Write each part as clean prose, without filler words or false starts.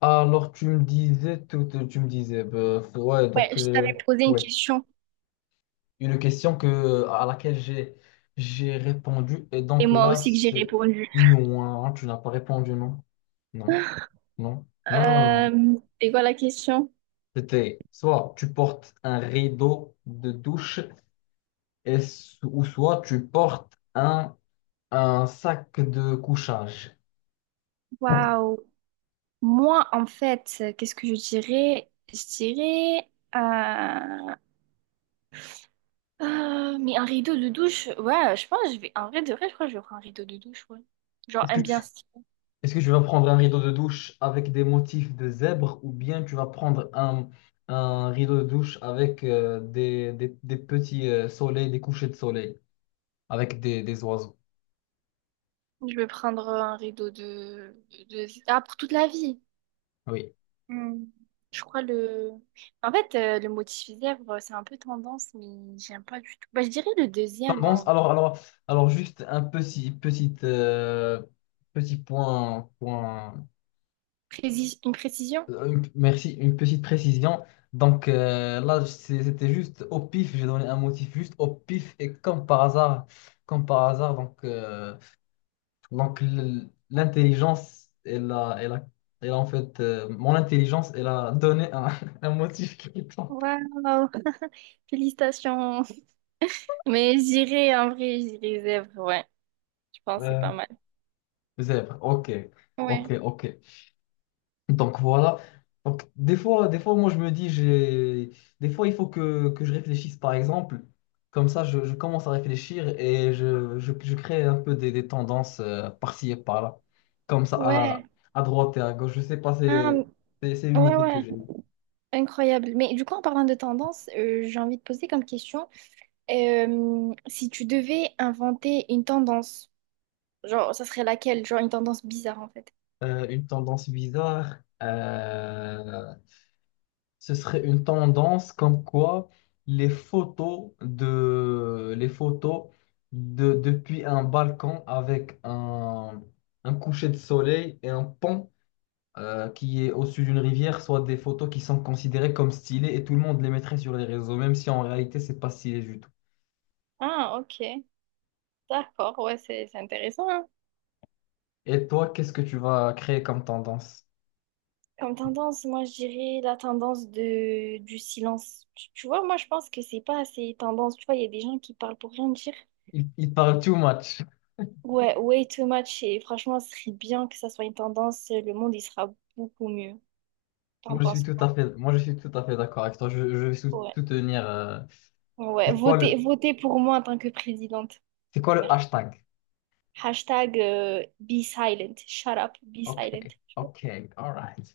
Alors, tu me disais, tout, tu me disais, Ouais, je t'avais posé une question une question que, à laquelle j'ai répondu, et et donc moi là, aussi que j'ai c'est répondu. non, hein, tu n'as pas répondu, non, non, non, non, non, non, non. Euh, c'est quoi la question? C'était soit tu portes un rideau de douche, ou soit tu portes un sac de couchage. Waouh. Moi, en fait, qu'est-ce que je dirais? Je dirais. euh, mais un rideau de douche, ouais, je pense que je vais. En vrai, de vrai, je crois que je vais prendre un rideau de douche, ouais. Genre, Est-ce un que bien tu, stylé. Est-ce que tu vas prendre un rideau de douche avec des motifs de zèbre ou bien tu vas prendre un rideau de douche avec des petits soleils, des couchers de soleil, avec des oiseaux? Je vais prendre un rideau de... Ah, pour toute la vie. Oui. Hmm. Je crois le. En fait, le motif lèvres, c'est un peu tendance, mais j'aime pas du tout. Bah, je dirais le deuxième, Tendance, en alors juste un petit point une précision? Merci, une petite précision. Donc là, c'était juste au pif, j'ai donné un motif juste au pif et comme par hasard, donc, l'intelligence, elle a en fait, mon intelligence, elle a donné un, un motif qui me tente. Waouh, félicitations. Mais j'irai en vrai, j'irai zèbre, ouais. Je pense que c'est Euh, pas mal. zèbre, ok, ok, Ouais, ok. Donc, voilà. Donc, des fois, moi, je me dis, j'ai... Des fois, il faut que je réfléchisse, par exemple. Comme ça, je commence à réfléchir et je crée un peu des tendances par-ci et par-là. Comme ça, ouais. à, à droite et à gauche. Je sais pas, Ah, c'est une ouais, idée que ouais, j'ai. incroyable. Mais du coup, en parlant de tendance, j'ai envie de poser comme question, si tu devais inventer une tendance, genre, ça serait laquelle? Genre, une tendance bizarre, en fait. Une tendance bizarre, euh, ce serait une tendance comme quoi les photos de depuis un balcon avec un coucher de soleil et un pont qui est au-dessus d'une rivière soient des photos qui sont considérées comme stylées et tout le monde les mettrait sur les réseaux, même si en réalité c'est pas stylé du tout. Ah, ok. D'accord, ouais, c'est intéressant, hein. Et toi, qu'est-ce que tu vas créer comme tendance? Comme tendance, moi, je dirais la tendance de, du silence. Tu vois, moi, je pense que c'est pas assez tendance. Tu vois, il y a des gens qui parlent pour rien dire. Il parle too much. Ouais, way too much. Et franchement, ce serait bien que ça soit une tendance. Le monde, il sera beaucoup mieux. T'en Moi, je suis penses tout à fait, moi, je suis tout à fait d'accord avec toi. Je vais quoi? Ouais. soutenir. Ouais, c'est quoi votez, le, votez pour moi en tant que présidente. c'est quoi le Merci. hashtag? Hashtag be silent. Shut up, be Ok, silent. ok, alright.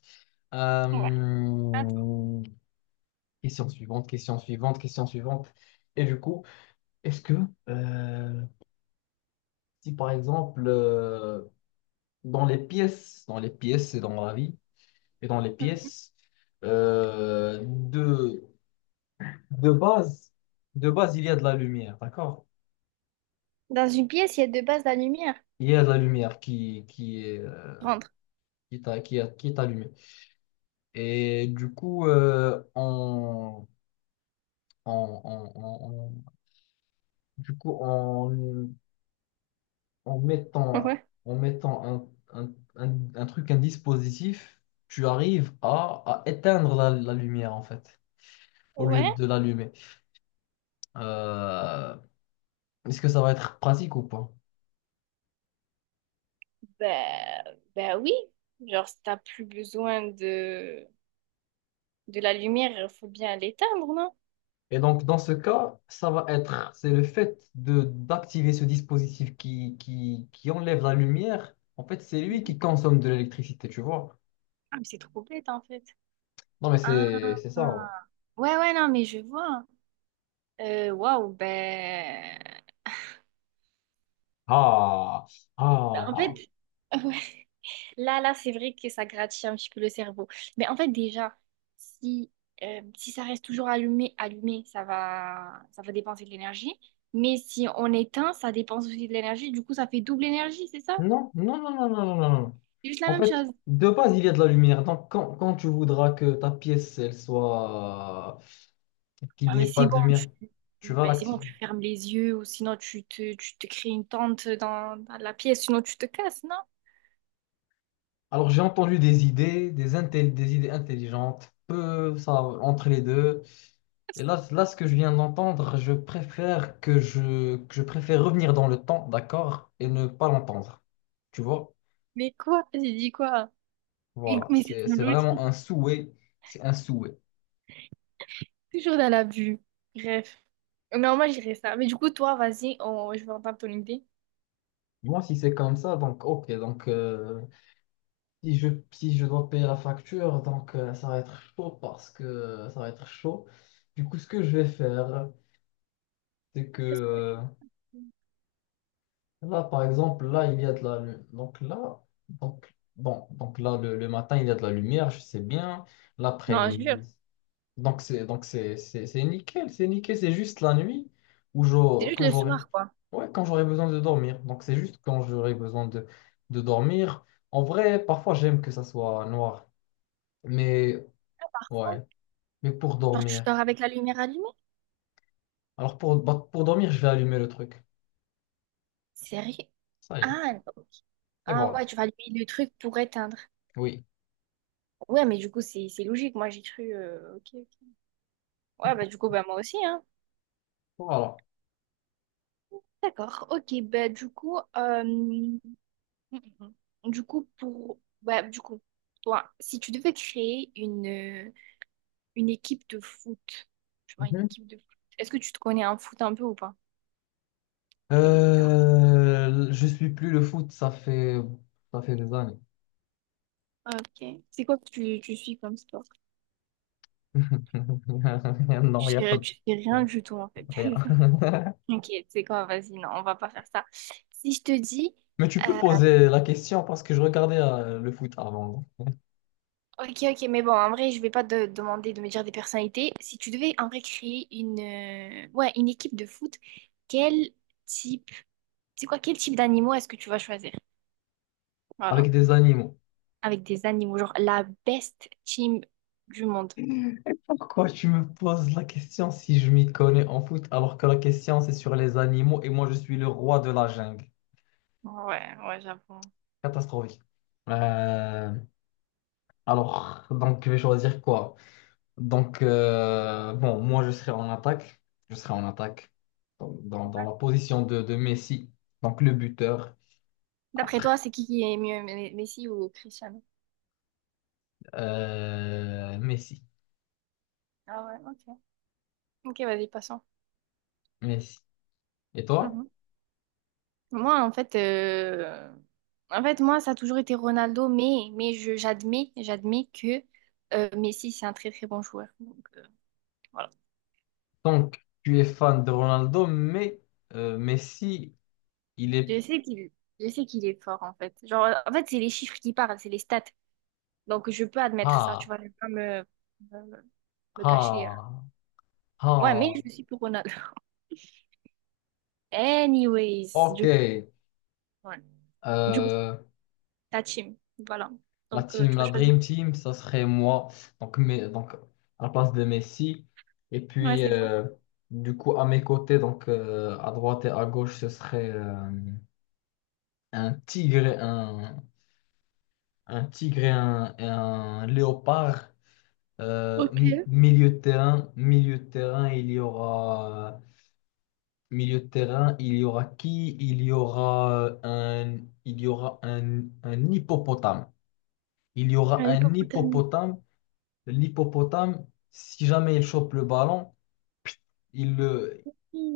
Ouais. Attends. Euh, Question suivante, question suivante, question suivante. Et du coup, est-ce que, euh, si par exemple, dans les pièces et dans la vie, et dans les pièces, euh, de, de base, de base, il y a de la lumière, d'accord? Dans une pièce, il y a deux bases de la lumière. Il y a de la lumière qui est. Rentre. qui t'a qui a- qui est allumé. Et du coup, on- on- on- on- du coup, en mettant, Ouais. en mettant un truc, un dispositif, tu arrives à éteindre la lumière, en fait, au lieu Ouais. de l'allumer. Euh, Est-ce que ça va être pratique ou pas? Ben, ben oui, genre si t'as plus besoin de la lumière, il faut bien l'éteindre, non? Et donc, dans ce cas, ça va être, c'est le fait de d'activer ce dispositif qui enlève la lumière. En fait, c'est lui qui consomme de l'électricité, tu vois. Ah, mais c'est trop bête en fait. Non, mais Ah, c'est ça. Ouais. ouais, ouais, non, mais je vois. Waouh, ben... Ah, ben... En fait, ah. ouais. Là, là, c'est vrai que ça gratifie un petit peu le cerveau. Mais en fait, déjà, si, si ça reste toujours allumé, allumé, ça va dépenser de l'énergie. Mais si on éteint, ça dépense aussi de l'énergie. Du coup, ça fait double énergie, c'est ça? Non, non, non, non, non, non, non. Non. C'est juste la En même fait, chose. de base, il y a de la lumière. Donc, quand tu voudras que ta pièce, elle soit... qu'il Ah, n'y mais ait c'est pas de lumière, tu vas Ben c'est bon, l'activer. tu fermes les yeux ou sinon tu te crées une tente dans, dans la pièce, sinon tu te casses, non? Alors, j'ai entendu des idées, des idées intelligentes, peu ça, entre les deux. Et là, ce que je viens d'entendre, je préfère que je préfère revenir dans le temps, d'accord, et ne pas l'entendre. Tu vois? Mais quoi? J'ai dit quoi? Mais, Voilà, mais c'est c'est une c'est logique, vraiment un souhait. C'est un souhait. toujours dans l'abus. Bref, non, moi j'irais ça. Mais du coup, toi, vas-y, on- je vais entendre ton idée. Moi, si c'est comme ça, donc ok, donc si je dois payer la facture, donc ça va être chaud parce que ça va être chaud. Du coup, ce que je vais faire, c'est que Qu'est-ce que euh, tu... fais? là, par exemple, là, il y a de la lumière. Donc là, le matin, il y a de la lumière, je sais bien. Non, je L'après-midi, jure, c'est nickel, c'est nickel, c'est juste la nuit c'est juste quand le j'aurai soir, quoi. ouais, quand j'aurai besoin de dormir. Donc c'est juste quand j'aurai besoin de dormir. En vrai, parfois j'aime que ça soit noir, mais ouais, mais pour Genre, tu dormir. dors avec la lumière allumée? Alors pour dormir, je vais allumer le truc. Sérieux? Ça y est. Ah, ok. Et Ah ouais, voilà. tu vas allumer le truc pour éteindre. Oui. Ouais, mais du coup, c'est logique. Moi, j'ai cru... ok, ok. Ouais, bah du coup, bah moi aussi, hein. Voilà. D'accord, ok, bah du coup, pour, bah du coup, toi, si tu devais créer une équipe de foot, tu vois, une Mhm. équipe de foot, est-ce que tu te connais en foot un peu ou pas? Bien évidemment. Je suis plus le foot, ça fait des années. Ok, c'est quoi que tu suis comme sport? Non, il Tu y a pas fais, de... tu fais rien Non, du tout en fait. rien. Ok, c'est quoi, vas-y, non, on va pas faire ça. Si je te dis Mais tu peux euh, poser la question parce que je regardais le foot avant, ok, ok, mais bon, en vrai, je vais pas te demander de me dire des personnalités. Si tu devais en vrai créer une, ouais, une équipe de foot, quel type, quel type d'animaux est-ce que tu vas choisir? avec Voilà. des animaux. Avec des animaux, genre la best team du monde. Pourquoi tu me poses la question si je m'y connais en foot alors que la question c'est sur les animaux et moi je suis le roi de la jungle? Ouais, ouais, j'avoue. Catastrophique. Euh, alors, donc je vais choisir quoi? Donc, bon, moi je serai en attaque. Je serai en attaque dans la position de Messi, donc le buteur. D'après toi, c'est qui est mieux, Messi ou Cristiano? Messi, Ah ouais, ok. Ok, vas-y, passons. Messi. Et toi? Mhm. Moi, en fait, moi, ça a toujours été Ronaldo, mais j'admets, j'admets que Messi, c'est un très très bon joueur. Donc, voilà. Donc, tu es fan de Ronaldo, mais Messi, il est... Je sais qu'il, je sais qu'il est fort, en fait. Genre, en fait, c'est les chiffres qui parlent, c'est les stats. Donc, je peux admettre ça, tu Ah, vois, je vais pas me, me cacher. Ah, Ouais, mais ah. je suis pour Ronaldo. Anyways, Ok. du coup, ouais. Du coup, Euh, ta team. Voilà. la Donc, team, tu vas la choisir. Dream Team, ça serait moi. Donc à la place de Messi. Et Ouais, puis, c'est toi. Du coup, à mes côtés, donc à droite et à gauche, ce serait un tigre, un tigre et un léopard. Ok. Milieu de terrain, il y aura... Milieu de terrain, il y aura qui? Il y aura il y aura un hippopotame. Il y aura Un un hippopotame. hippopotame. L'hippopotame, si jamais il chope le ballon, il le,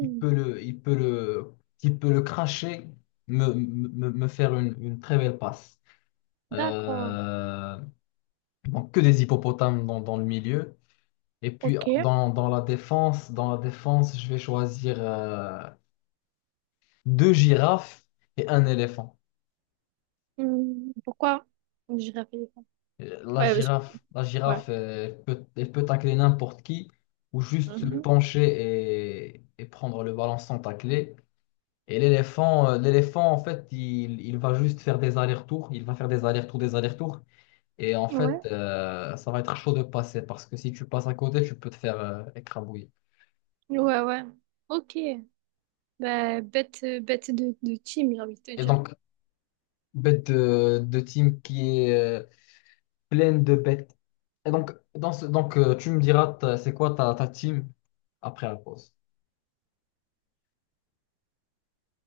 il peut le, il peut le, il peut le cracher, me faire une très belle passe. d'accord. Euh, donc que des hippopotames dans le milieu. Et puis Ok. Dans la défense, je vais choisir deux girafes et un éléphant. Hmm, pourquoi? Je réfléchis. Ouais, La ouais. girafe, elle peut tacler n'importe qui ou juste se Mhm. pencher et prendre le ballon sans tacler. Et l'éléphant, l'éléphant, en fait, il va juste faire des allers-retours. Il va faire des allers-retours, des allers-retours. Et en fait, Ouais, ça va être chaud de passer parce que si tu passes à côté, tu peux te faire écrabouiller. ouais, ouais. Ok. Bah, bête, bête de team, j'ai envie de te Et dire. donc, de team qui est pleine de bêtes. Et donc, tu me diras, c'est quoi ta team après la pause?